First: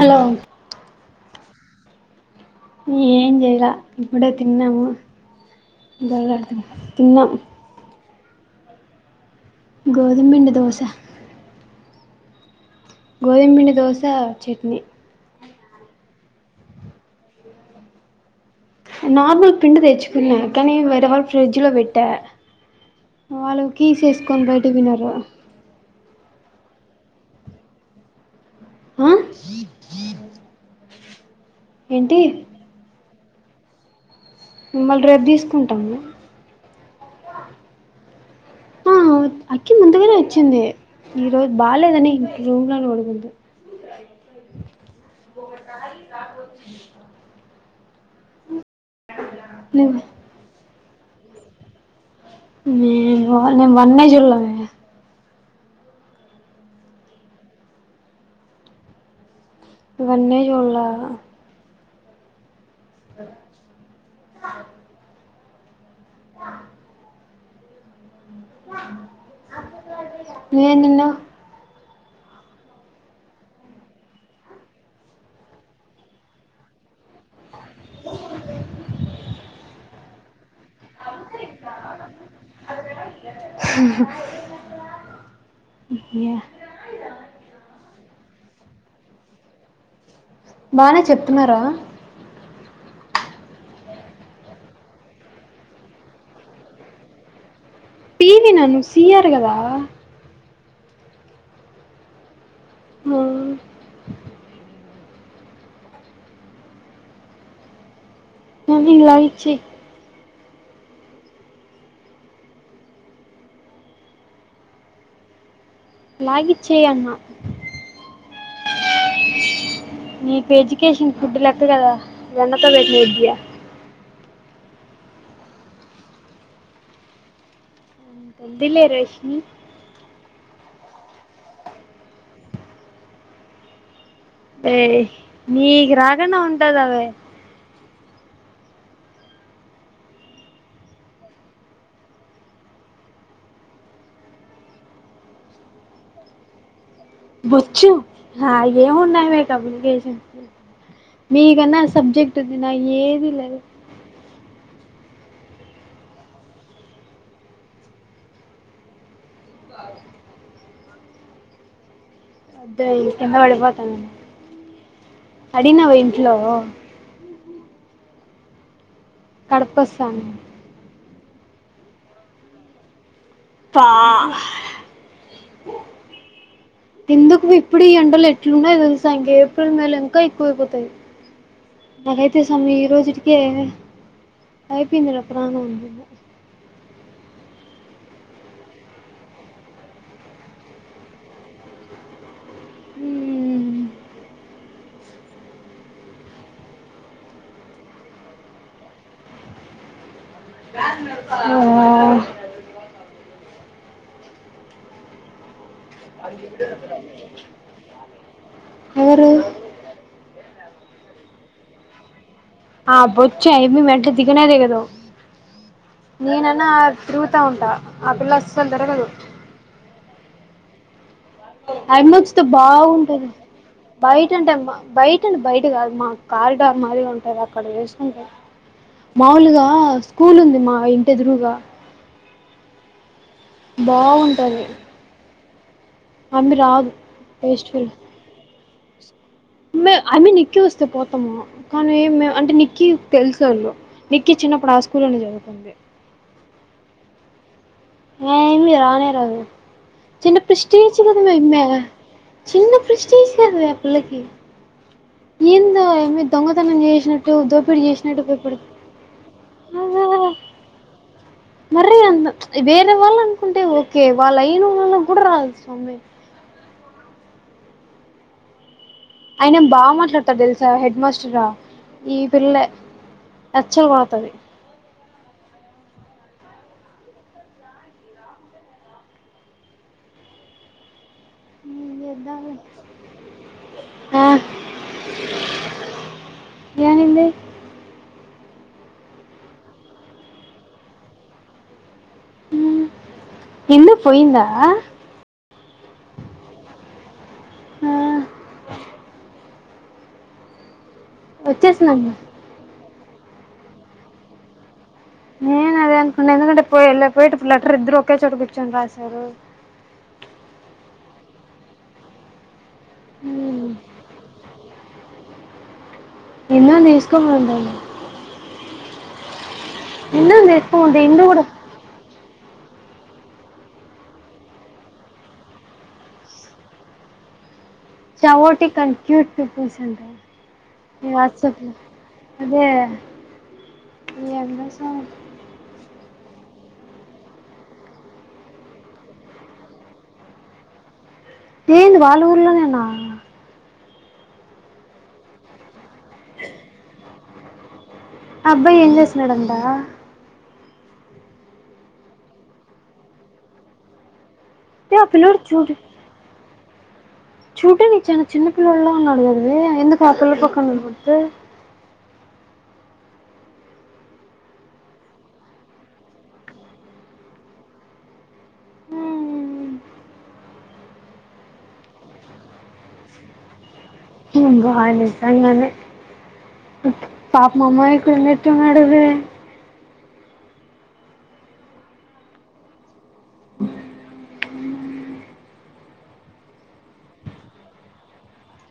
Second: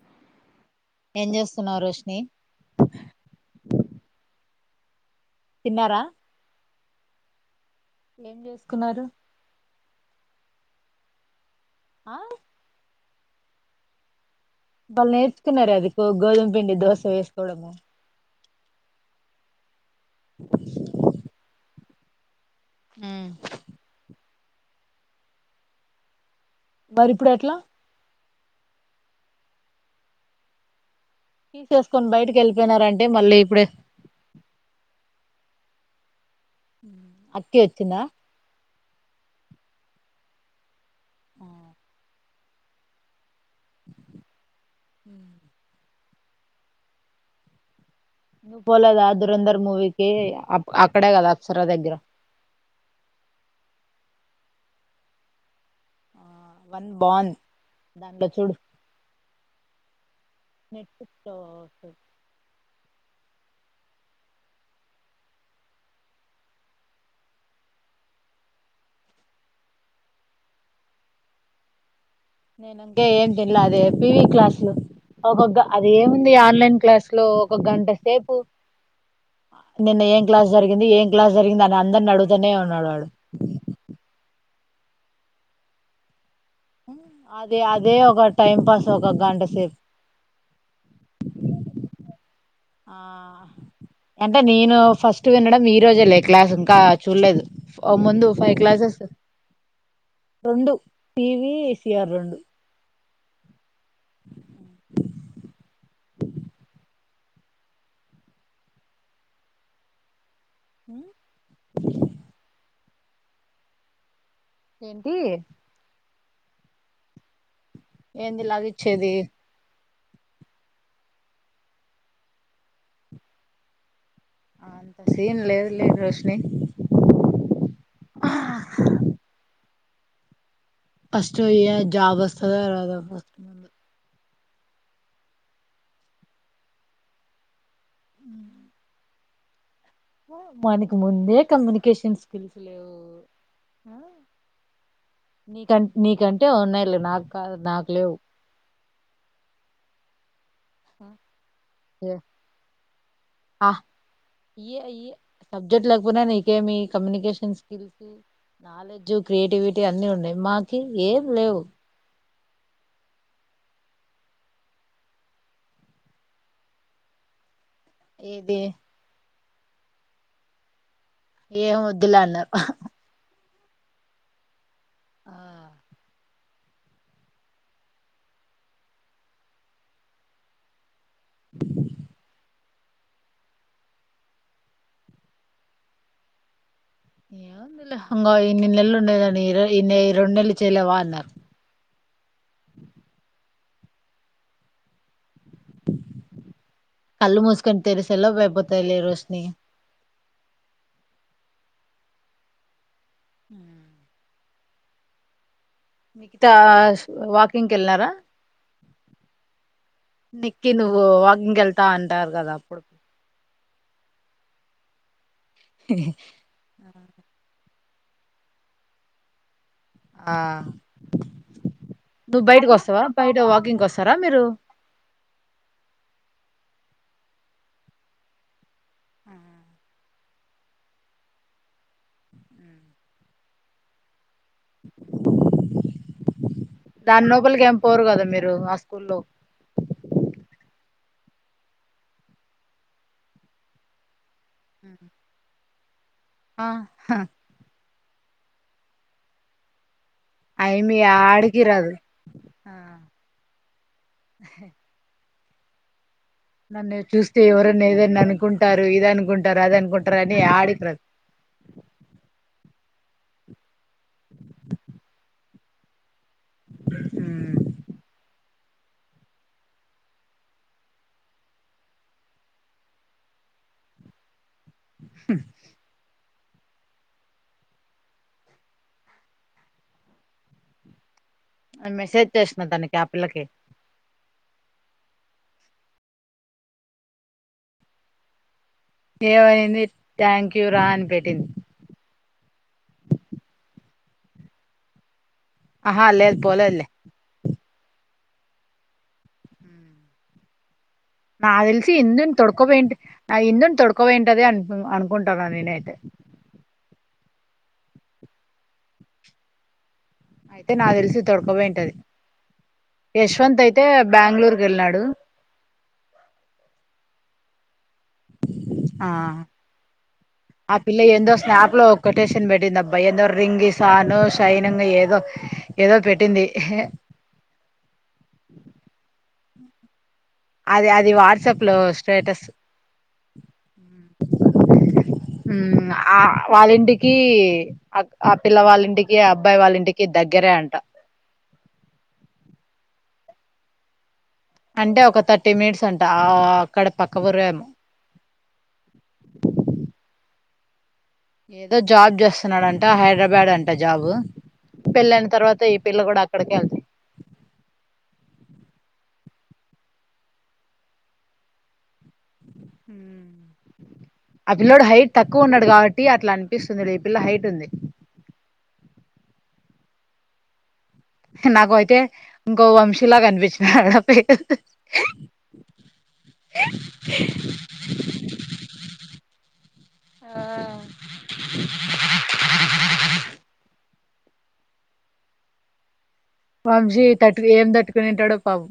Hello ఏం చేస్తున్నావు రోషిని ఏం జెయలా ఇప్పుడే తిన్నాము తిన్నారా దగాడుతున్నాం తిన్నా ఏం చేసుకున్నారు గోదు మిండి దోస ఆ గోధుమిండి దోశ చట్నీ వాళ్ళు నేర్చుకున్నారు అది గొ గోధుమ్ పిండి దోశ వేసుకోవడము నార్మల్ పిండి తెచ్చుకున్నక కని వేరే వాళ్ ఫ్రిడ్జ్ లో పెట్ట వాల్లు కీస్ ఏస్కోని బయటికి పోయినారు మరి ఇప్పుడు ఎట్లా ఆ కీసేసుకొని ఏంటి బయటకి వెళ్ళిపోయినారంటే మళ్ళీ ఇప్పుడే మళ్ళీ రేపు తీసుకుంటాము అక్కి వచ్చిందా ఆ అక్కి ముందుగానే వచ్చింది ఈరోోజు బాలేదని రూంలానే పడుకుంది ఉమ్ త తుచ్ నువ్ పోలేదా దురంధర్ మూవీకి అప్ అక్కడే కదా అప్సరా దగ్గర మేము నేను వన్నె చూళ్ళే మీ వన్ బాన్ దానిలో చూడు వన్నే చుళ్ల నెట్ఫ్లిక్స్ లో చూడు. అ-అ ఆ నేన్ నిన్న నేను ఇంకే ఏం తిినలే అది ఎపి క్లాస్సు ఒగ్గా అది ఏముంది ఆన్లైన్ క్లాసు స్లో ఒక గంట సేపు నిన్న ఎం క్లాస్ జరిగింది ఎం క్లాస్ జరిగింది అని అందరినీ ఆడుగుతనే ఉన్నాడు వాడు చ్ హు [unintelligible] అదే అదే ఒక టైం పాస్ ఒక గంట సేప్ బానే చెప్తున్నారా ఆ అంటే నేను ఫస్ట్ వినడం ఈ రోజే లే క్లాస్ ఇంకా చూలేదు ఒ ముందు పీవి ఫై నన్ను క్లాస్సేస్ సీఆర్ కదా రెండు టీవీ ఏసీర్ రెండు మ బ్లాంక్ మమ్మీ న్ లవిచ్చి ఉమ్ ఏంటి లగ్గిచ్చేయ్ అన్న ఎంది లగి ఇచ్చేది నీకు ఎడ్యుకేషన్ ఫుడ్ లెక్క గాద వెన్నతో వెట్టిన విద్య అంత సీన్ లేదులే రోషిని వద్దులే రష్మీ ఫస్ట్య జాబ్ వస్తదా రాధా ఎయ్ నీక్ రకండ ఉంటదవే ఉమ్ మనకి ముందే కమ్యూనికేషన్ స్కిల్స్ లేవు ఆ నీక నీకంటే ఉన్నాయి లే బొచ్చు నాకెమున్నాయి మె కమ్యనికేషన్ మీకన్నా ఏ- సబ్జెక్టు ఉంది నక్ ఏది లేదు ఆ ఇయే ఇయే సబ్జెక్ట్ లేకపోయినా నీకేమి కమ్యూనికేషన్ స్కిల్స్ నాలెడ్జ్ క్రియేటివిటీ అన్నీ ఉన్నాయి మాకి ఏం లేవ్ అద్దే కింద పడిపోతన్నాయ్ అడినవ ఇంట్లో ఏంది కడప కోస్తా అనీ ఏం వొద్దులే అన్నారు పా హ్ ఆ ఎందుకు ఇప్పుడు ఈ ఎండలు ఎట్లున్నాయి తెలుసా ఇంక ఏప్రిల్ మే లో ఇంకా ఎక్కువైపోతాయి అదే చూ ఈరోజుటికే ఐపోయిందిలే ప్రాణం వుంగో ఇన్ని నెలలు ఉండేదని ర ఇన్నే రెండు నెలలు చేయలేవా అన్నారు ఉమ్ కళ్ళు మూసుకొని తెరిసెలోపు ఐపోతాయిలే రోషిని ఆ ఉమ్. మీకిత వాకింగ్ వెళ్ళారా ఎవరు క నువ్వు వాకింగ్ వెళ్తా అంటారు కదా వచ్చే ఆయమ్మీ మెట్లు దిగనేదిగదు నేనన్నా తిరుగుతా ఉంటా ఆ పిల్ల అస్సలు తిరగదు ఆ ఆయమ్మొచ్చితె నువ్వు బయటకి వస్తావా బాగుంటది బయట వాకింగ్ వస్తారా బయట మీరు అంటే మ బయట్ బయట కాదు మ కారిడారు మాదిర్ గా ఉంటది అక్కడ వేసుకుంట ఆ! మాములుగా స్కూల్ ఉంది మా ఇంటి ఎదురుగా హ్మ్. బాగు టాది దాని లోపలికి ఏం పోరు గదా మీరు ఆ స్కూల్లో న్ అని నిక్కీ వస్తే పోతాము మ కానీ ఎ అంటే నిక్కి తెల్సొళ్ళు కి చిన్నప్పుడు ఆ హ్మ్. స్కూల్లోనే చదువుకుంది ఆ హ ఆ యెమ్మి రానే రాదు చిన్న అయమి ప్రెస్టేజ్ కాదు అ ఆడికి యెమ్మి రాదు చిన్న ఆ! ప్రెస్టేజ్ కాదయే ఆ పిల్లకి ఎందో ఆ యమ్మీ దొంగతనం నన్ను జేసినట్టు చూస్తే దోపిడి ఎవరన్నా ఏదన్నా చేసినట్టు భయపడుతుంది అనుకుంటారు ఇది అనుకుంటారు అది అనుకుంటారు ఆ అని ఆడికి రాదు మరి అన్న వేరే వాళ్ళు అనుకుంటే ఓకే వాళ్ళు అయిన వాళ్ళ కూడా రాదు స్వామి ఉమ్ అయన బాగా మాట్లాడతాడు తెలుసా హెడ్ మాస్టర్ రా ఈ పిల్లె అచ్చ వాతారీ హ్. నేను మెసేజ్ చేసిన తనకి ఆ పిల్లకి ఆహ్. ఏమైంది. ఏమైంది థ్యాంకూ రా అని పెట్టింది. ఎందుకు పోయిందా. ఆహా లేద్ పోలేద్లే ఆహు నా తెలిసి వచ్చేసినాం ఇందు నీ తొడుకోబయింట్ ఆ ఇందు తొడుకోవేయింటదే అంత్ నేన్ అదే అనుకున్న ఎందుకంటె పో పోయేటప్పుడు లెటర్ ఇద్దరు ఒకే చోట కూర్చొని రాసేరు అయితే నాకు దెలిసి తొడకపోయింటది. ఏశ్వంత్ అయితే బెంగుళూరు కెళ్ళాడు. మిన్నన్ ఎసుకోమంటాది. ఆహ్ ఎన్నో ఆ తీసుకోమంటే పిల్ల ఇందు ఏందొ కూడా స్నాప్లో ఒకట్. కోటెషన్ పెట్టిందబ్బాయి ఏందో రి రింగి సాను షైనింగ్ ఏదో ఏదో పెట్టింది హ్. సావోటిక్ కంట్రూట్ పీపుల్స్ అంట. అది అది వాట్సాప్ లో స్టేటస్ అదే. ఎందాస్సల్. ఆహ్ వాళ్ళింటికి ఆక్ ఆ పిల్ల వాళ్ళింటికి అబ్బాయి వాళ్ళింటికి దగ్గేరే అంట. ఏంది వాళ్ళుర్లోనేనా. అంటే ఒక థర్టీ మిట్స్ అంట ఆ అక్కడే పక్క వురేమ్. అబ్బాయి ఏం జేస్తున్నడంటా. యేదో జాబ్ జేస్తున్నాడంట హైడ్రాబాద్ అంట జాబ్. ఏ ఆ పెళ్ళైన పిల్లోడు తర్వాత చూడు ఈ పిల్ల గుడా అక్కడికే ఎల్తాద్. చూడ్డానికి చానా చిన్న పిల్లలలా ఉన్నడుగాదేవే ఎందుకు ఆ పిల్ల పక్కంనే గుర్తె. ఉమ్మ్. ఆపిల్లోడు హైట్ తక్కువున్నాడు గావట్టి అట్లా అన్పిస్తుంది రే ఈ పిల్ల హైట్ ఉంది. ఉమ్మ్. నాగోయితే ఇంకో వంశీలగా అనిపిస్తున్నాడు. ఆహా ఆహా మ్మ్ గాడ్ [unintelligible] పాపం అమాయకుడు ఉన్నట్టున్నాడు వే. ఆహ్. వంశీ తట్టు ఏం దట్టుకునింటాడో పాపం.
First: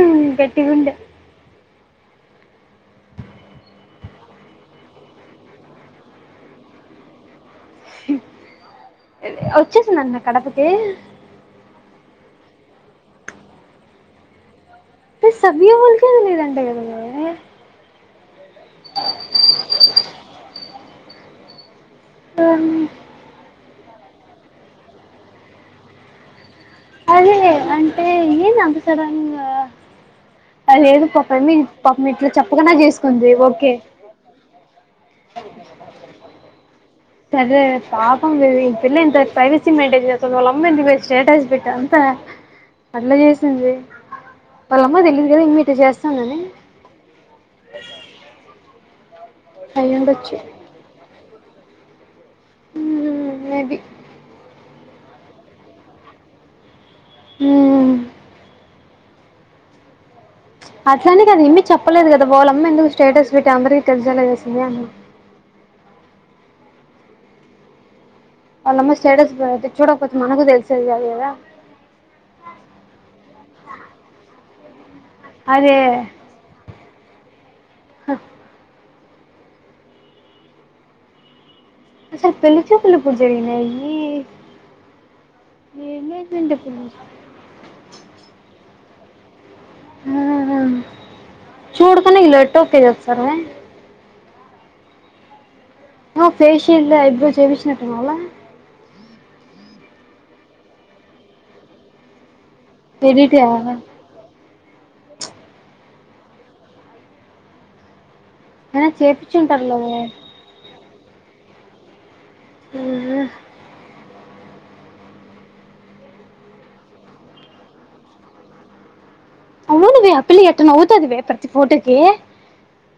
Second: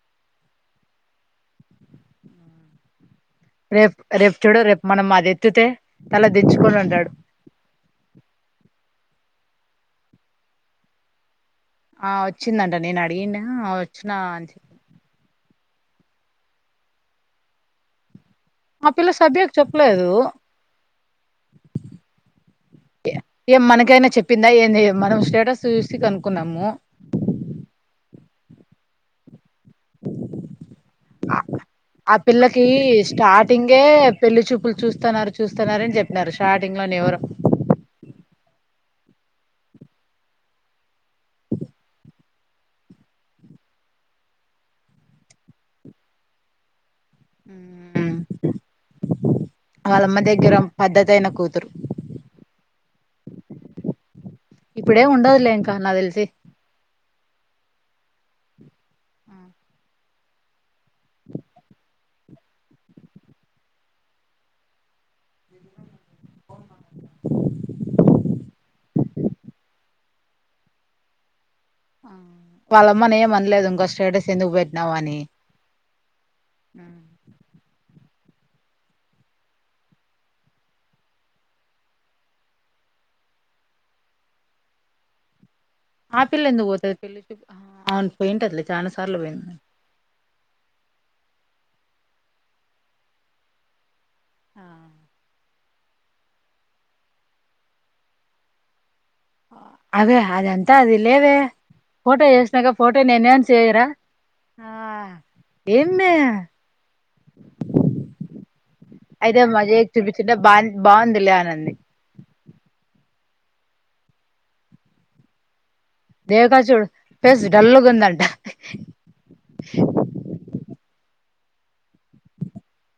మ్మ్ గట్టిగుండే. రేప్ రేప్ చుడు రేప్ మనం అది ఎత్తితే తల దిచ్చుకొని ఉంటాడు. వచ్చేసిందంటానా కడపకి. ఆహ్ ఓచ్చిందంట నేన్ అడిగింన ఓచ్చిన అన్ చెప్ప్. ఎ సవ్యంగలేదంటగదవే. ఆపిల్ల సబ్యాక్ చెప్పలేదు. యే ఏం మనకైనా చెప్. పింద ఏంది మనం స్టేటస్ సూసి కనుక్కున్నాము. అదే అంటే ఏంది అంత సడన్గా. ఆ పాపం ఆ ఇట్లా పిల్లకి చెప్పకుండా చేసుకుంది ఓకే స్టార్టింగే పెళ్లి చూపుల్ చూస్తన్నారు చూ. చూస్తున్నారని జేప్పినారు స్టార్టింగ్లోనే ఎవరో. అదె పాపం గదే పిల్లా ఇంత ప్రైవసీ మెయింటేన్ చేస్తది వాళ్ళ అమ్మ ఏందివే స్టేటస్ పెట్. అట్లా చేస్తుంది వాళ్ళమ్మకి దేలిదు గాదా ఇమే ఇట్టా జేస్తుందని. ఉమ్మ్ వాళ్ళమ్మ అయ్యుండొచ్చు దగ్గర పద్ధతి అయిన. కూతురు. ఉమ్మ్ మేబి. ఇప్పుడేమ్ ఉడదులే ఇంకా నాదెల్సి ఉమ్మ్ ఉహ్మ్. బ్లాంక్ అట్లానే గదా ఎమీ చెప్పలేదు కదా వాళ్ళమ్మ ఎందుకు స్టేటస్ పెట్టి అందరికీ తెలిసేల చేసింది అని బ్లాంక్ వాళ్ళమ్మ స్టేటస్ పే చూడపోతే మనకు తెలిసేది కాదు కదా వాళ్ళమ్మని ఏం అనలేదు ఇంకో స్టేటస్ ఎందుకు అదే ఉమ్ హ అసలు పెళ్ళి చూపులు ఎప్పుడు జరిగినయీ ఆ పిల్ల ఎందుకు పోతది పెళ్లి చూపు ఆ అవును పోయింటదిలే చానా సార్లు పోయింది ఆ చూడ్కని ఇలు ఎట్ట ఓకే చేప్తరె ఆ ఆ ఫేశియల్ ఐబ్రో చెపిచినట్టుండాల అదే అదంత అది లేదే ఫోటో ఎస్ నగ ఫోటో నేనే ఎడిట్ ఎం చేయరా అయినా ఆ ఏమ్మే అయితే చేపించుంటారులే మజై చూపించుంటే బా బాగుంది లే అనంది ఉహు దేవక చూడు ఫేస్ డల్లుగుందంట అవునువె అప్పిల్ల ఎట్ట నవుతాదివే ప్రతి ఫోటోకి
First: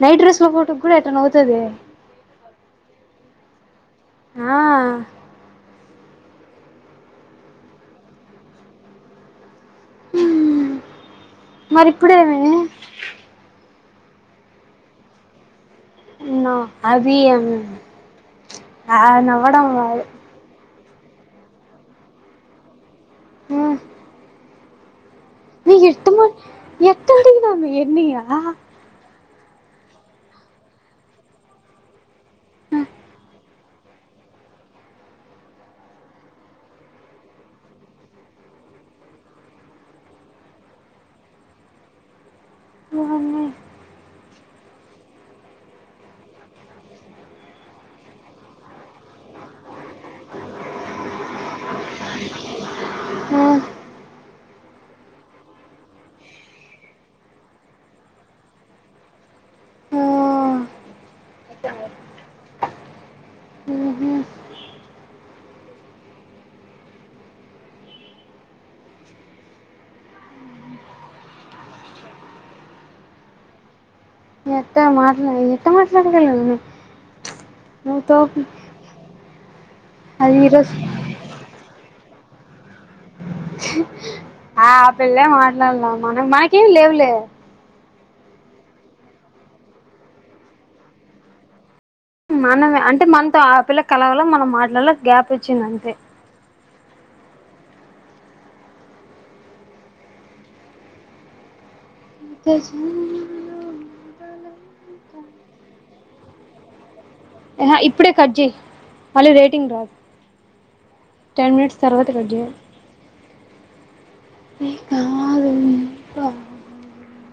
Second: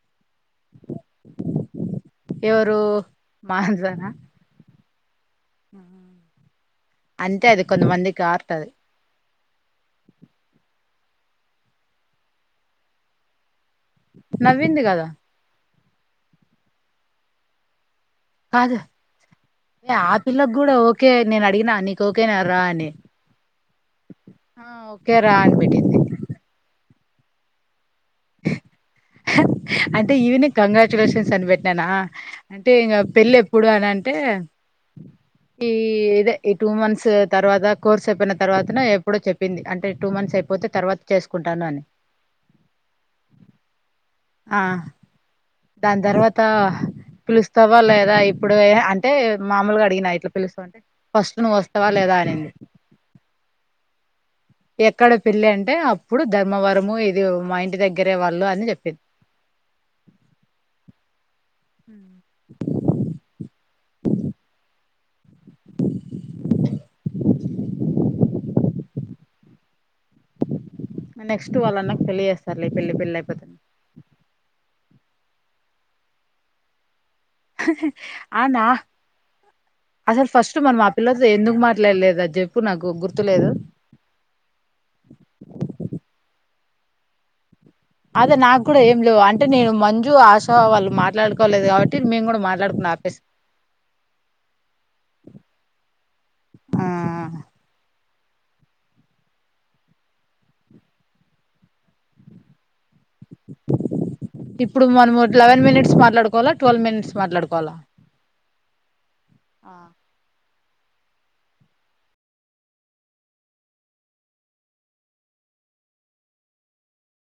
నైట్ డ్రెస్ ఫోటో కూడా ఎట్టనవుతదే ఎవరు ఆ అంటే అది కొంతమందికి ఆర్ట్ అది హ్మ్ మరి ఇప్పుడేమాయే నవ్వింది గదా నొ అవి యన్ కాదు ఆ పిల్లకి కూడా ఓకే నేను అడిగిన నీకు ఓకే న రా అని ఆ హ ఒకేరా అని పెట్టింది ఎట్టి ఉంటిందమ్మి యేన్నియ అంటే ఈవనే కంగ్రాచులేషన్స్ అని పెట్నానా అంటే ఇంగా పెళ్ళి ఎప్పుడు అనంటే ఈ ఇదే ఈ టూ మంత్స్ తర్వాత కోర్స్ అయిపోయిన తర్వాతనో ఎప్పుడో చెప్పింది అంటే టూ మంత్స్ అయిపోతే తర్వాత చేసుకుంటాను అని వార్నీ ఆ దాని తర్వాత పిలుస్తావా లేదా ఇప్పుడె అంటే మామూలుగా అడిగినా ఇట్లా పిలుస్తావా అంటే ఫస్ట్ నువ్వు వస్తావా లేదా అనింది ఆ ఎక్కడ పెళ్ళి అంటే అప్పుడు ధర్మవరము ఇది మా ఇంటి దగ్గరే వాళ్ళు అని చెప్పింది ఆ బ్లాంక్ ఉమ్ బ్లాంక్ నెక్స్ట్ వాళ్ళన్నకు పెళ్ళి చేస్తరులే పెళ్లి పెళ్లి అయిపోతె మీ అత్తయ మాట్లాడ ఎట్ట మాట్లాడగలను నువ్వు తోపు అనా అసలు అది ఫస్ట్ ఈరోజు మనం ఆ పిల్లతో ఎందుకు మాట్లాడలేదు అది చెప్పు నాకు గుర్తులేదు ఆ పిల్లె మాట్లాడలే మనం మనకేమి లేవులే అదే నాకు కూడా ఏం లేవు అంటే నేను మంజు ఆశా వాళ్ళు మాట్లాడుకోలేదు కాబ మనమే అంటే మనతో ఆ పిల్ల కలవలె మనం మాట్లాల్లె గ్యాప్ ఇచ్చిందంతే ఆహ్ నీ కోస ఇప్పుడు మనము లెవెన్ మినిట్స్ మాట్లాడుకోవాల ట్వల్వ్ మినిట్స్ యహ మాట్లాడుకోవాలా ఇప్పుడే కట్ చేయి మళ్ళీ రేటింగ్ రాదు టెన్ మినిట్స్ తరువాత కట్ చేయ్ ఇ కాలం